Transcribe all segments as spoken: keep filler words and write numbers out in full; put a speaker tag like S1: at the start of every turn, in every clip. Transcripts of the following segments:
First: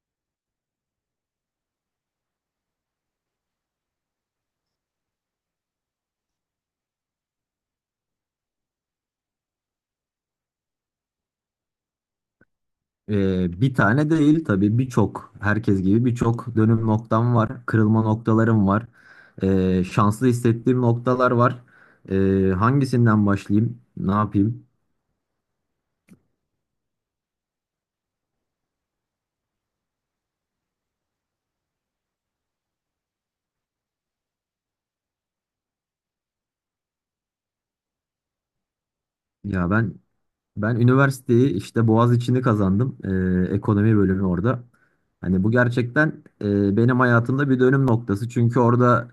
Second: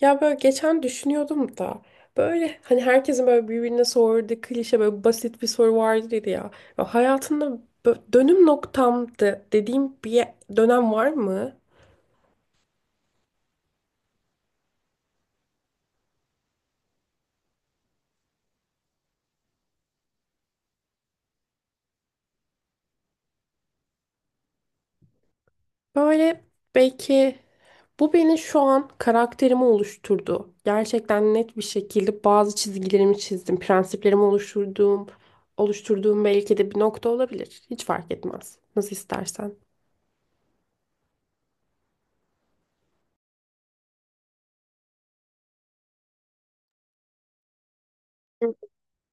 S1: Ya böyle geçen düşünüyordum da böyle hani herkesin böyle birbirine sorduğu klişe böyle basit bir soru vardır ya. Ya hayatında bö- dönüm noktamdı dediğim bir ye- dönem var mı?
S2: Ee, bir tane değil tabii birçok herkes gibi birçok dönüm noktam var. Kırılma noktalarım var. Ee, şanslı hissettiğim noktalar var. Ee, hangisinden başlayayım? Ne yapayım?
S1: Böyle belki bu beni şu an karakterimi oluşturdu. Gerçekten net bir şekilde bazı çizgilerimi çizdim, prensiplerimi oluşturduğum, oluşturduğum belki de bir nokta olabilir. Hiç fark etmez. Nasıl istersen.
S2: Ya ben Ben üniversiteyi işte Boğaziçi'ni kazandım. Ee, ekonomi bölümü orada. Hani bu gerçekten e, benim hayatımda bir dönüm noktası. Çünkü orada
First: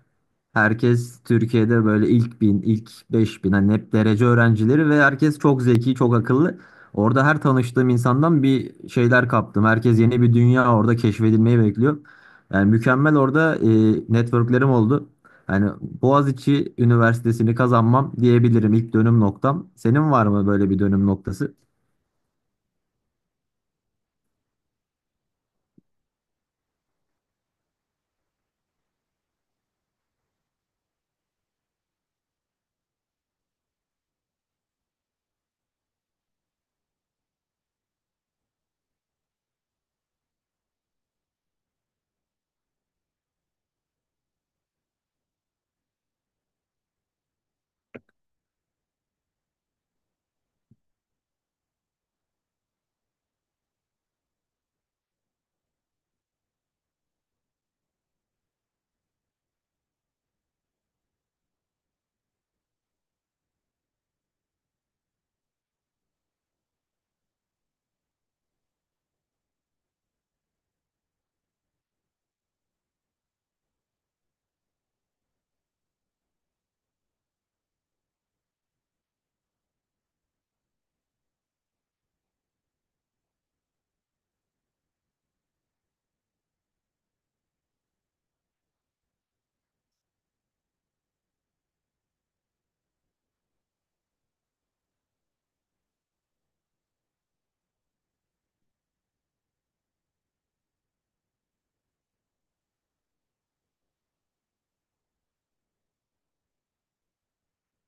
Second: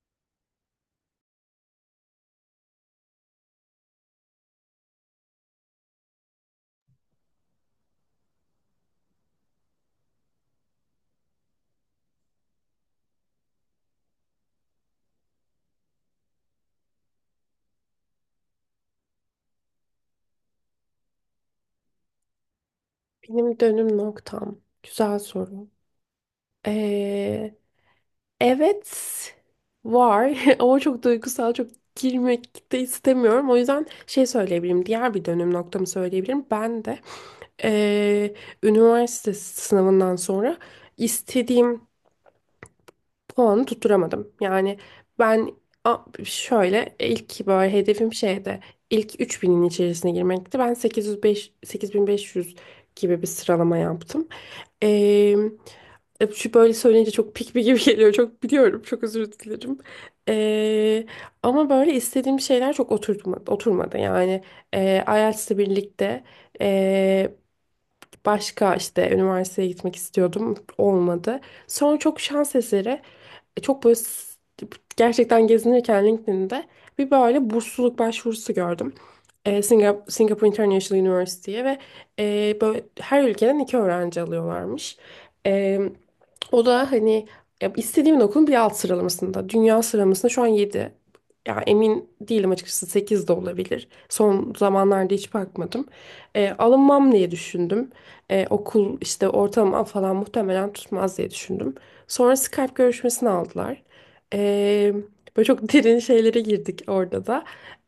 S2: herkes Türkiye'de böyle ilk bin, ilk beş bin hani hep derece öğrencileri ve herkes çok zeki, çok akıllı. Orada her tanıştığım insandan bir şeyler kaptım. Herkes yeni bir dünya orada keşfedilmeyi bekliyor. Yani mükemmel orada e, networklerim oldu. Yani Boğaziçi Üniversitesi'ni kazanmam diyebilirim ilk dönüm noktam. Senin var mı böyle bir dönüm noktası?
S1: Benim dönüm noktam. Güzel soru. Evet var ama çok duygusal, çok girmek de istemiyorum. O yüzden şey söyleyebilirim, diğer bir dönüm noktamı söyleyebilirim. Ben de eee, üniversite sınavından sonra istediğim puanı tutturamadım. Yani ben a- şöyle ilk böyle hedefim şeydi, ilk üç binin içerisine girmekti. Ben sekiz yüz beş, sekiz bin beş yüz gibi bir sıralama yaptım. E, Şu böyle söyleyince çok pikmi gibi geliyor. Çok biliyorum. Çok özür dilerim. Ee, Ama böyle istediğim şeyler çok oturtmadı, oturmadı. Yani e, I E L T S'le birlikte e, başka işte üniversiteye gitmek istiyordum. Olmadı. Sonra çok şans eseri e, Çok böyle s- gerçekten gezinirken LinkedIn'de bir böyle bursluluk başvurusu gördüm. E, Singap Singapore International University'ye ve e, böyle her ülkeden iki öğrenci alıyorlarmış. E, O da hani ya istediğimin okulun bir alt sıralamasında. Dünya sıralamasında şu an yedi, ya emin değilim açıkçası, sekiz de olabilir. Son zamanlarda hiç bakmadım. E, alınmam diye düşündüm. E, okul işte ortalama falan muhtemelen tutmaz diye düşündüm. Sonra Skype görüşmesini aldılar. Ee, Böyle çok derin şeylere girdik orada da.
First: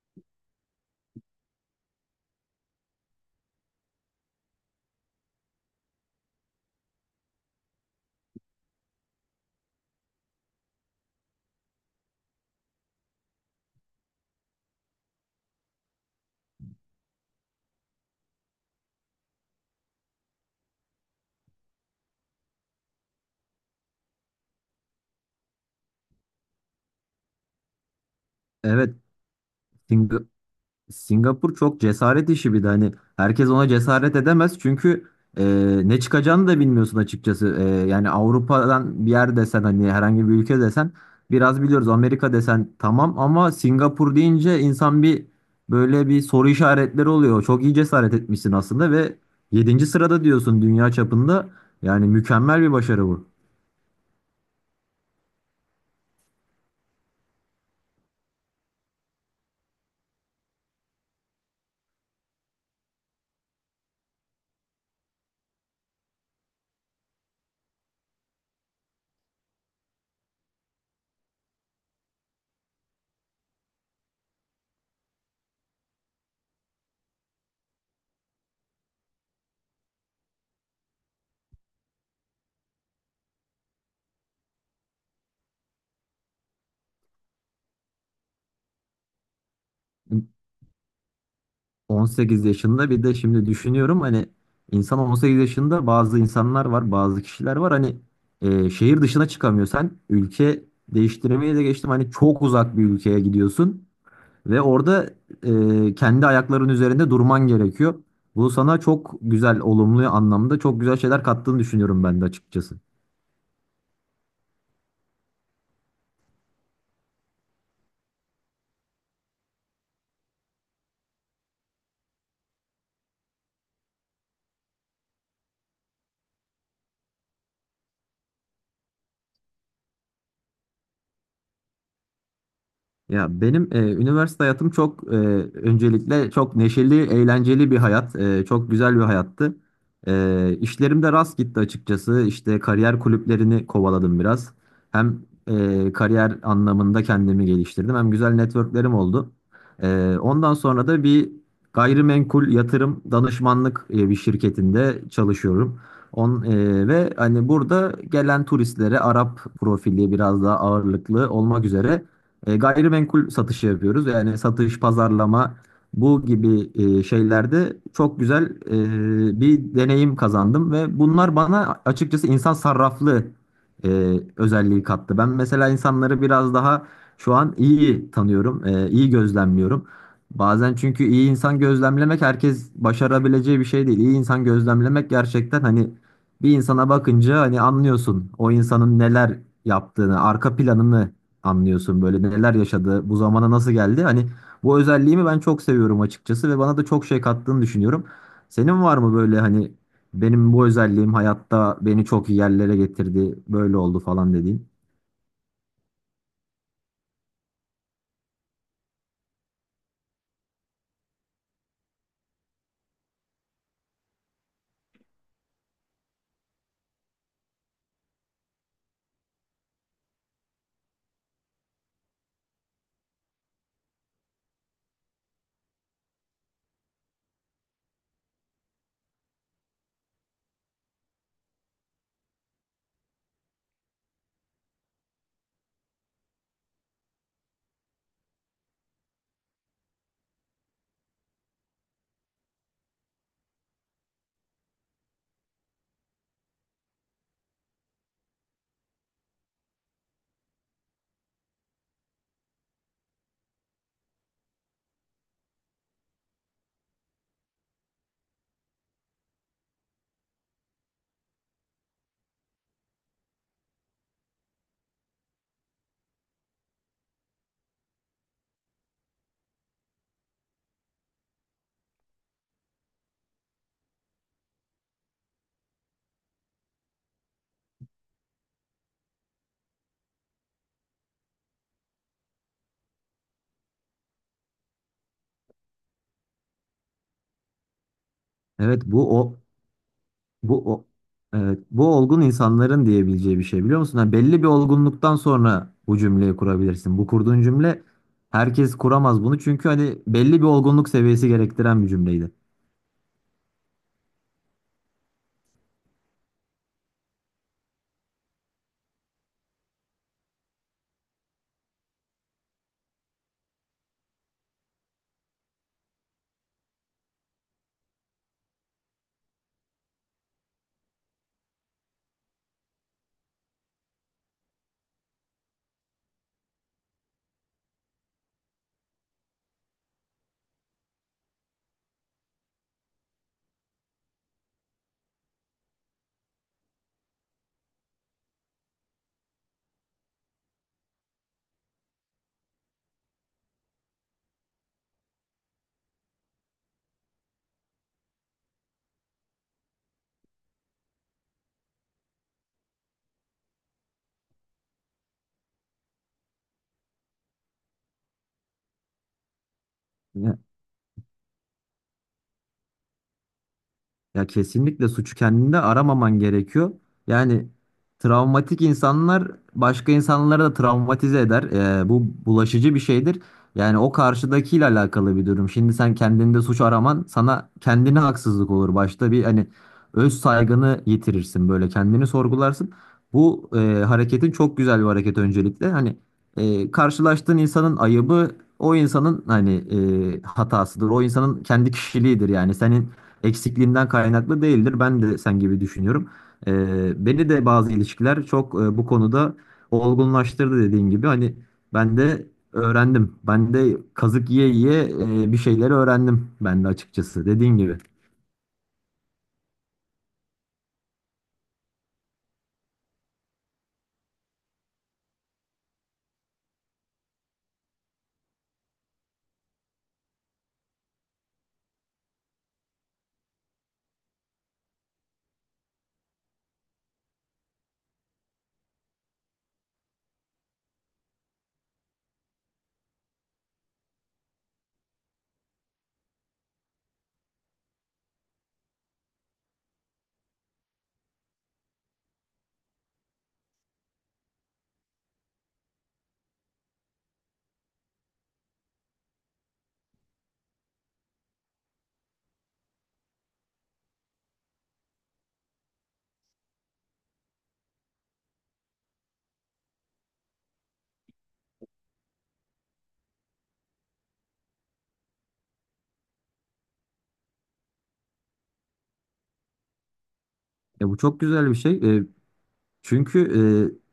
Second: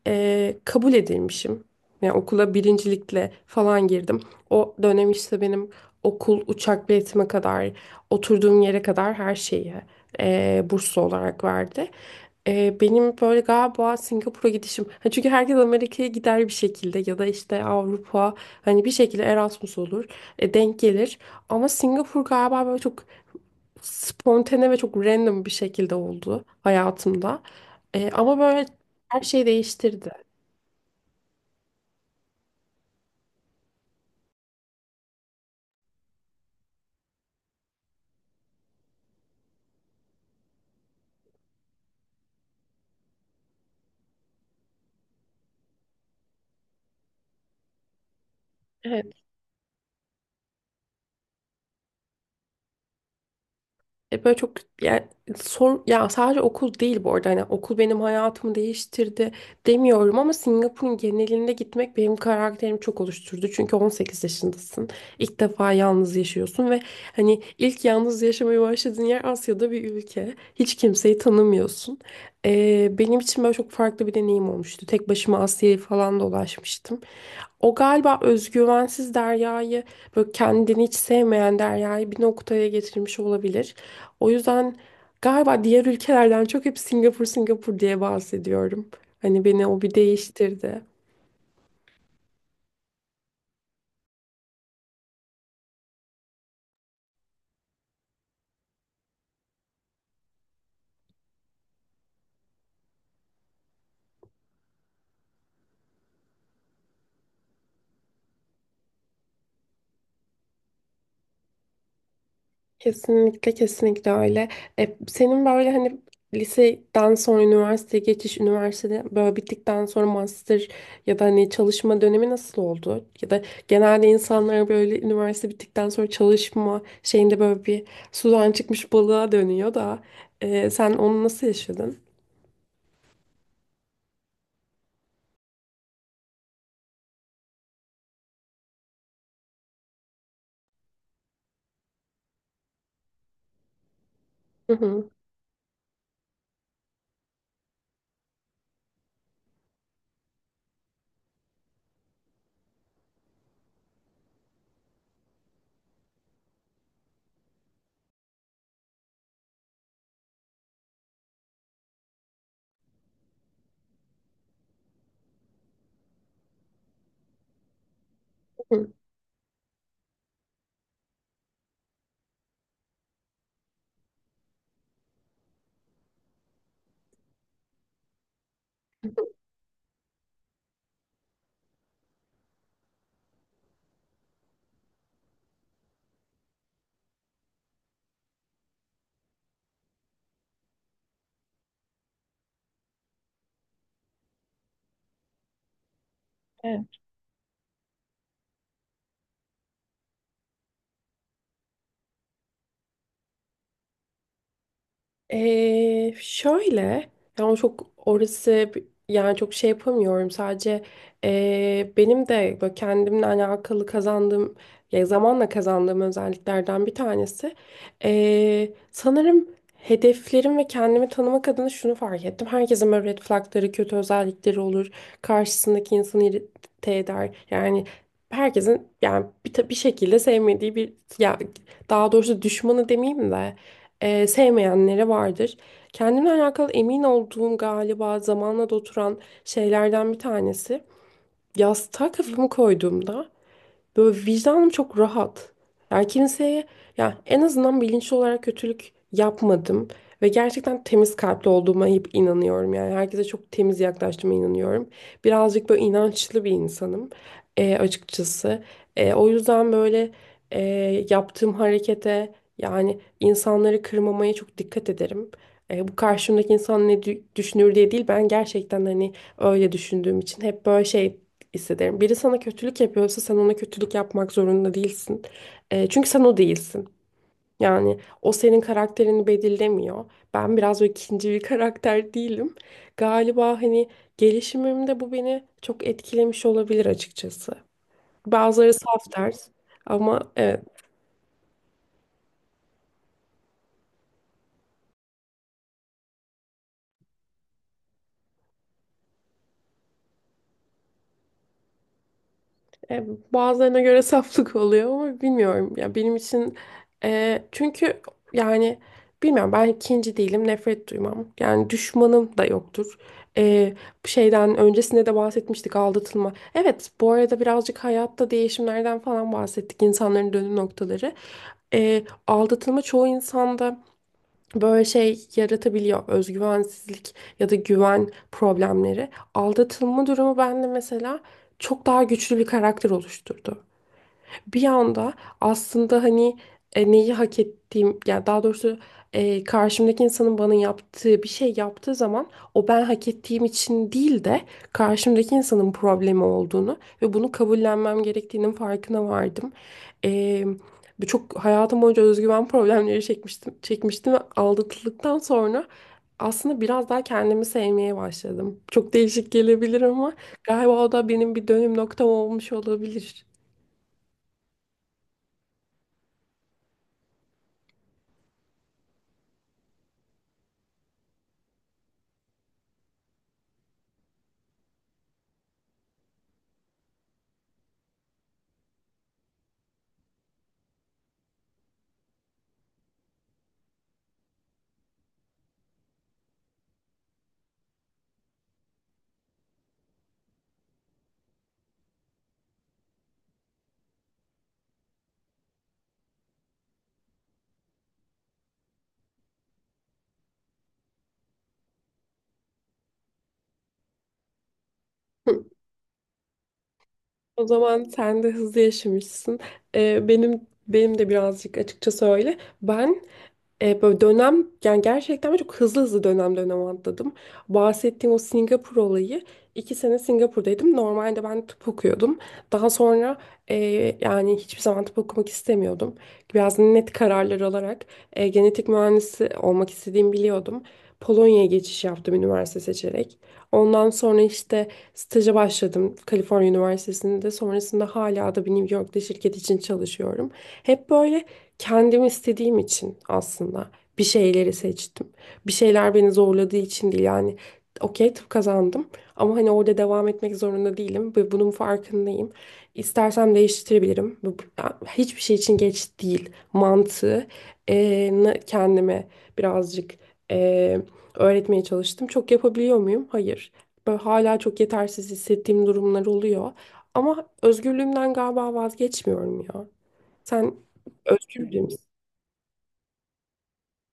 S1: Ee, kabul edilmişim. Yani okula birincilikle falan girdim. O dönem işte benim okul, uçak biletime kadar, oturduğum yere kadar her şeyi ee, burslu olarak verdi. Ee, benim böyle galiba Singapur'a gidişim. Ha, çünkü herkes Amerika'ya gider bir şekilde ya da işte Avrupa, hani bir şekilde Erasmus olur, e, denk gelir. Ama Singapur galiba böyle çok spontane ve çok random bir şekilde oldu hayatımda. Ee, ama böyle
S2: Evet,
S1: her şeyi değiştirdi.
S2: Singapur çok cesaret işi bir de hani herkes ona cesaret edemez çünkü e, ne çıkacağını da bilmiyorsun açıkçası. E, yani Avrupa'dan bir yer desen hani herhangi bir ülke desen biraz biliyoruz. Amerika desen tamam ama Singapur deyince insan bir böyle bir soru işaretleri oluyor. Çok iyi cesaret etmişsin aslında ve yedinci sırada diyorsun dünya çapında. Yani mükemmel bir başarı bu.
S1: E, böyle çok, yani sor ya, sadece okul değil bu arada, hani okul benim hayatımı değiştirdi demiyorum ama Singapur'un genelinde gitmek benim karakterimi çok oluşturdu. Çünkü on sekiz yaşındasın. İlk defa yalnız yaşıyorsun ve hani ilk yalnız yaşamaya başladığın yer Asya'da bir ülke. Hiç kimseyi tanımıyorsun. E, benim için böyle çok farklı bir deneyim olmuştu. Tek başıma Asya'yı falan dolaşmıştım. O galiba özgüvensiz Derya'yı, böyle kendini hiç sevmeyen Derya'yı bir noktaya getirmiş olabilir. O yüzden galiba diğer ülkelerden çok hep Singapur Singapur diye bahsediyorum. Hani beni o bir değiştirdi.
S2: on sekiz yaşında bir de şimdi düşünüyorum hani insan on sekiz yaşında bazı insanlar var bazı kişiler var hani e, şehir dışına çıkamıyor sen ülke değiştirmeye de geçtim hani çok uzak bir ülkeye gidiyorsun ve orada e, kendi ayakların üzerinde durman gerekiyor. Bu sana çok güzel olumlu anlamda çok güzel şeyler kattığını düşünüyorum ben de açıkçası.
S1: Kesinlikle, kesinlikle öyle. E, senin böyle hani liseden sonra üniversiteye geçiş, üniversitede böyle bittikten sonra master ya da hani çalışma dönemi nasıl oldu? Ya da genelde insanlar böyle üniversite bittikten sonra çalışma şeyinde böyle bir sudan çıkmış balığa dönüyor da e, sen onu nasıl yaşadın?
S2: Ya benim e, üniversite hayatım çok e, öncelikle çok neşeli, eğlenceli bir hayat. E, çok güzel bir hayattı. E, işlerim de rast gitti açıkçası. İşte kariyer kulüplerini kovaladım biraz.
S1: Hı hı.
S2: Hem e, kariyer anlamında kendimi geliştirdim hem güzel networklerim oldu. E, ondan sonra da bir gayrimenkul yatırım danışmanlık e, bir şirketinde çalışıyorum. On, e, ve hani burada gelen turistlere Arap profili biraz daha ağırlıklı olmak üzere e, gayrimenkul satışı yapıyoruz. Yani satış, pazarlama bu gibi e, şeylerde çok güzel
S1: Hı.
S2: e, bir deneyim kazandım ve bunlar bana açıkçası insan sarraflı e, özelliği kattı. Ben mesela insanları biraz daha şu an iyi tanıyorum, e, iyi gözlemliyorum. Bazen çünkü iyi insan gözlemlemek herkes başarabileceği bir şey değil. İyi insan gözlemlemek gerçekten hani bir insana bakınca hani anlıyorsun o insanın neler yaptığını, arka planını anlıyorsun böyle neler yaşadı, bu zamana nasıl geldi. Hani bu özelliğimi ben çok seviyorum açıkçası ve bana da
S1: Hı.
S2: çok şey kattığını düşünüyorum. Senin var mı böyle hani benim bu özelliğim hayatta beni çok iyi yerlere getirdi, böyle oldu falan dediğin?
S1: Ee, şöyle yani çok orası bi- yani çok şey yapamıyorum, sadece ee, benim de böyle kendimle alakalı kazandığım ya zamanla kazandığım özelliklerden bir tanesi, ee, sanırım hedeflerim ve kendimi tanımak adına şunu fark ettim. Herkesin böyle red flagları, kötü özellikleri olur. Karşısındaki insanı irite eder. Yani herkesin, yani bir, ta- bir şekilde sevmediği bir, ya daha doğrusu düşmanı demeyeyim de e, sevmeyenlere vardır. Kendimle alakalı emin olduğum, galiba zamanla da oturan şeylerden bir tanesi. Yastığa kafamı koyduğumda böyle vicdanım çok rahat. Yani kimseye, ya en azından bilinçli olarak kötülük yapmadım ve gerçekten temiz kalpli olduğuma hep inanıyorum. Yani herkese çok temiz yaklaştığıma inanıyorum. Birazcık böyle inançlı bir insanım e, açıkçası. E, o yüzden böyle e, yaptığım harekete, yani insanları kırmamaya çok dikkat ederim. E, bu karşımdaki insan ne dü- düşünür diye değil, ben gerçekten hani öyle düşündüğüm için hep böyle şey hissederim. Biri sana kötülük yapıyorsa sen ona kötülük yapmak zorunda değilsin. Eee, çünkü sen o değilsin. Yani o senin karakterini belirlemiyor. Ben biraz böyle ikinci bir karakter değilim. Galiba hani gelişimimde bu beni çok etkilemiş olabilir açıkçası. Bazıları
S2: Evet bu
S1: saf
S2: o
S1: ders ama evet.
S2: bu o evet, bu olgun insanların diyebileceği bir şey biliyor musun? Hani belli bir olgunluktan sonra bu cümleyi kurabilirsin. Bu kurduğun cümle herkes kuramaz bunu çünkü hani belli bir olgunluk seviyesi gerektiren bir cümleydi.
S1: E, Bazılarına göre saflık oluyor ama bilmiyorum. Ya benim için, e, çünkü yani bilmiyorum, ben ikinci değilim, nefret duymam. Yani düşmanım da yoktur. E, Bu şeyden öncesinde de bahsetmiştik, aldatılma. Evet, bu arada birazcık hayatta değişimlerden falan bahsettik, insanların dönüm noktaları. E, aldatılma çoğu insanda böyle şey yaratabiliyor. Özgüvensizlik ya da güven problemleri. Aldatılma durumu bende mesela çok daha güçlü bir karakter oluşturdu bir anda, aslında hani e, neyi hak ettiğim, yani daha doğrusu e, karşımdaki insanın bana yaptığı bir şey yaptığı zaman o ben hak ettiğim için değil de karşımdaki insanın problemi olduğunu ve bunu kabullenmem gerektiğinin farkına vardım. E, Bu, çok hayatım boyunca özgüven problemleri çekmiştim, çekmiştim ve aldatıldıktan sonra aslında biraz daha kendimi sevmeye başladım. Çok değişik gelebilir ama galiba o da benim bir dönüm noktam olmuş olabilir.
S2: Ya kesinlikle suçu kendinde aramaman gerekiyor. Yani travmatik insanlar başka insanları da travmatize eder. Ee, bu bulaşıcı bir şeydir. Yani o karşıdakiyle alakalı bir durum. Şimdi sen kendinde suç araman sana kendine haksızlık olur. Başta bir hani öz saygını yitirirsin böyle kendini sorgularsın. Bu e, hareketin çok güzel bir hareket öncelikle. Hani e, karşılaştığın insanın ayıbı o insanın hani e, hatasıdır. O insanın kendi kişiliğidir yani. Senin eksikliğimden kaynaklı değildir. Ben de sen gibi düşünüyorum. Ee, beni de bazı ilişkiler çok e, bu konuda olgunlaştırdı dediğin gibi. Hani ben de öğrendim. Ben de kazık yiye yiye e, bir şeyleri öğrendim ben de açıkçası
S1: O
S2: dediğin gibi.
S1: zaman sen de hızlı yaşamışsın. Ee, benim Benim de birazcık açıkça söyle. Ben e, böyle dönem, yani gerçekten ben çok hızlı hızlı dönem dönem atladım. Bahsettiğim o Singapur olayı, iki sene Singapur'daydım. Normalde ben tıp okuyordum. Daha sonra e, yani hiçbir zaman tıp okumak istemiyordum. Biraz net kararlar alarak e, genetik mühendisi olmak istediğimi biliyordum. Polonya'ya geçiş yaptım üniversite seçerek. Ondan sonra işte staja başladım Kaliforniya Üniversitesi'nde. Sonrasında hala da bir New York'ta şirket için çalışıyorum. Hep böyle kendim istediğim için aslında bir şeyleri seçtim. Bir şeyler beni zorladığı için değil yani. Okey, tıp kazandım ama hani orada devam etmek zorunda değilim ve bunun farkındayım. İstersem değiştirebilirim. Bu- bu- Hiçbir şey için geç değil mantığı e, na- kendime birazcık e, öğretmeye çalıştım. Çok yapabiliyor muyum? Hayır. Böyle hala çok yetersiz hissettiğim durumlar oluyor. Ama özgürlüğümden galiba vazgeçmiyorum ya. Sen
S2: E, bu çok
S1: özgür
S2: güzel bir
S1: biri
S2: şey.
S1: misin?
S2: E, Çünkü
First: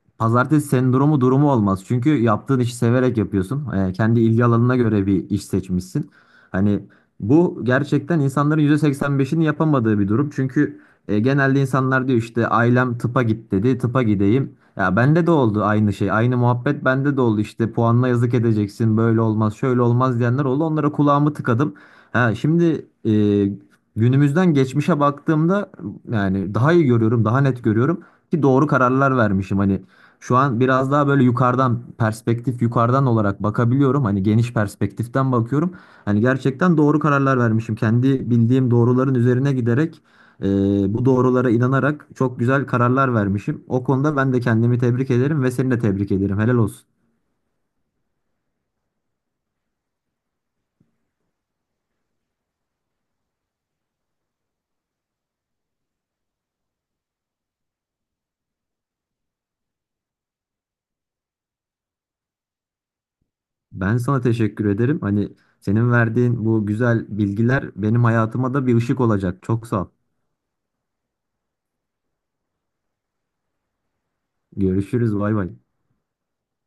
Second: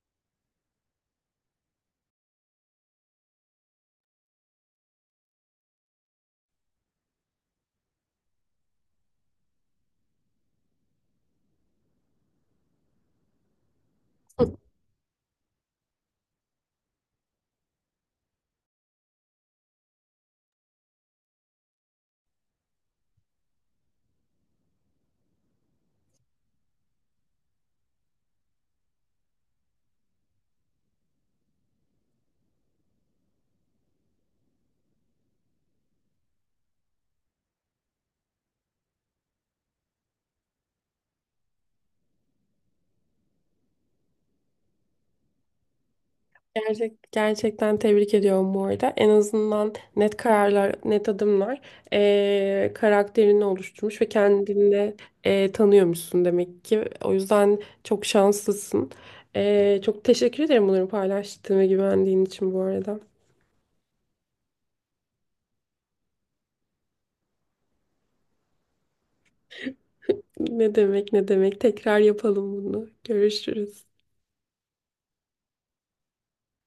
S2: e, pazartesi sendromu durumu olmaz. Çünkü yaptığın işi severek yapıyorsun. E, kendi ilgi alanına göre bir iş seçmişsin. Hani bu gerçekten insanların yüzde seksen beşini yapamadığı bir durum. Çünkü e, genelde insanlar diyor işte ailem tıpa git dedi, tıpa gideyim. Ya bende de oldu aynı şey, aynı muhabbet bende de oldu. İşte puanla yazık edeceksin, böyle olmaz, şöyle olmaz diyenler oldu. Onlara kulağımı tıkadım. Ha, şimdi e, günümüzden geçmişe baktığımda yani daha iyi görüyorum, daha net görüyorum ki doğru kararlar vermişim hani şu an biraz daha böyle yukarıdan perspektif yukarıdan olarak bakabiliyorum hani geniş perspektiften bakıyorum hani gerçekten doğru kararlar vermişim kendi bildiğim doğruların üzerine giderek e, bu doğrulara inanarak çok güzel kararlar vermişim o konuda ben de kendimi tebrik ederim ve seni de tebrik ederim helal olsun
S1: Gerçek, gerçekten tebrik ediyorum bu arada. En azından net kararlar, net adımlar eee, karakterini oluşturmuş ve kendini eee, tanıyormuşsun demek ki. O yüzden çok şanslısın. Eee, çok teşekkür ederim bunları paylaştığın ve güvendiğin için bu arada.
S2: ben sana teşekkür ederim hani senin verdiğin bu güzel bilgiler benim hayatıma da bir ışık olacak çok sağ ol
S1: Ne demek, ne demek. Tekrar yapalım bunu. Görüşürüz.
S2: görüşürüz bay bay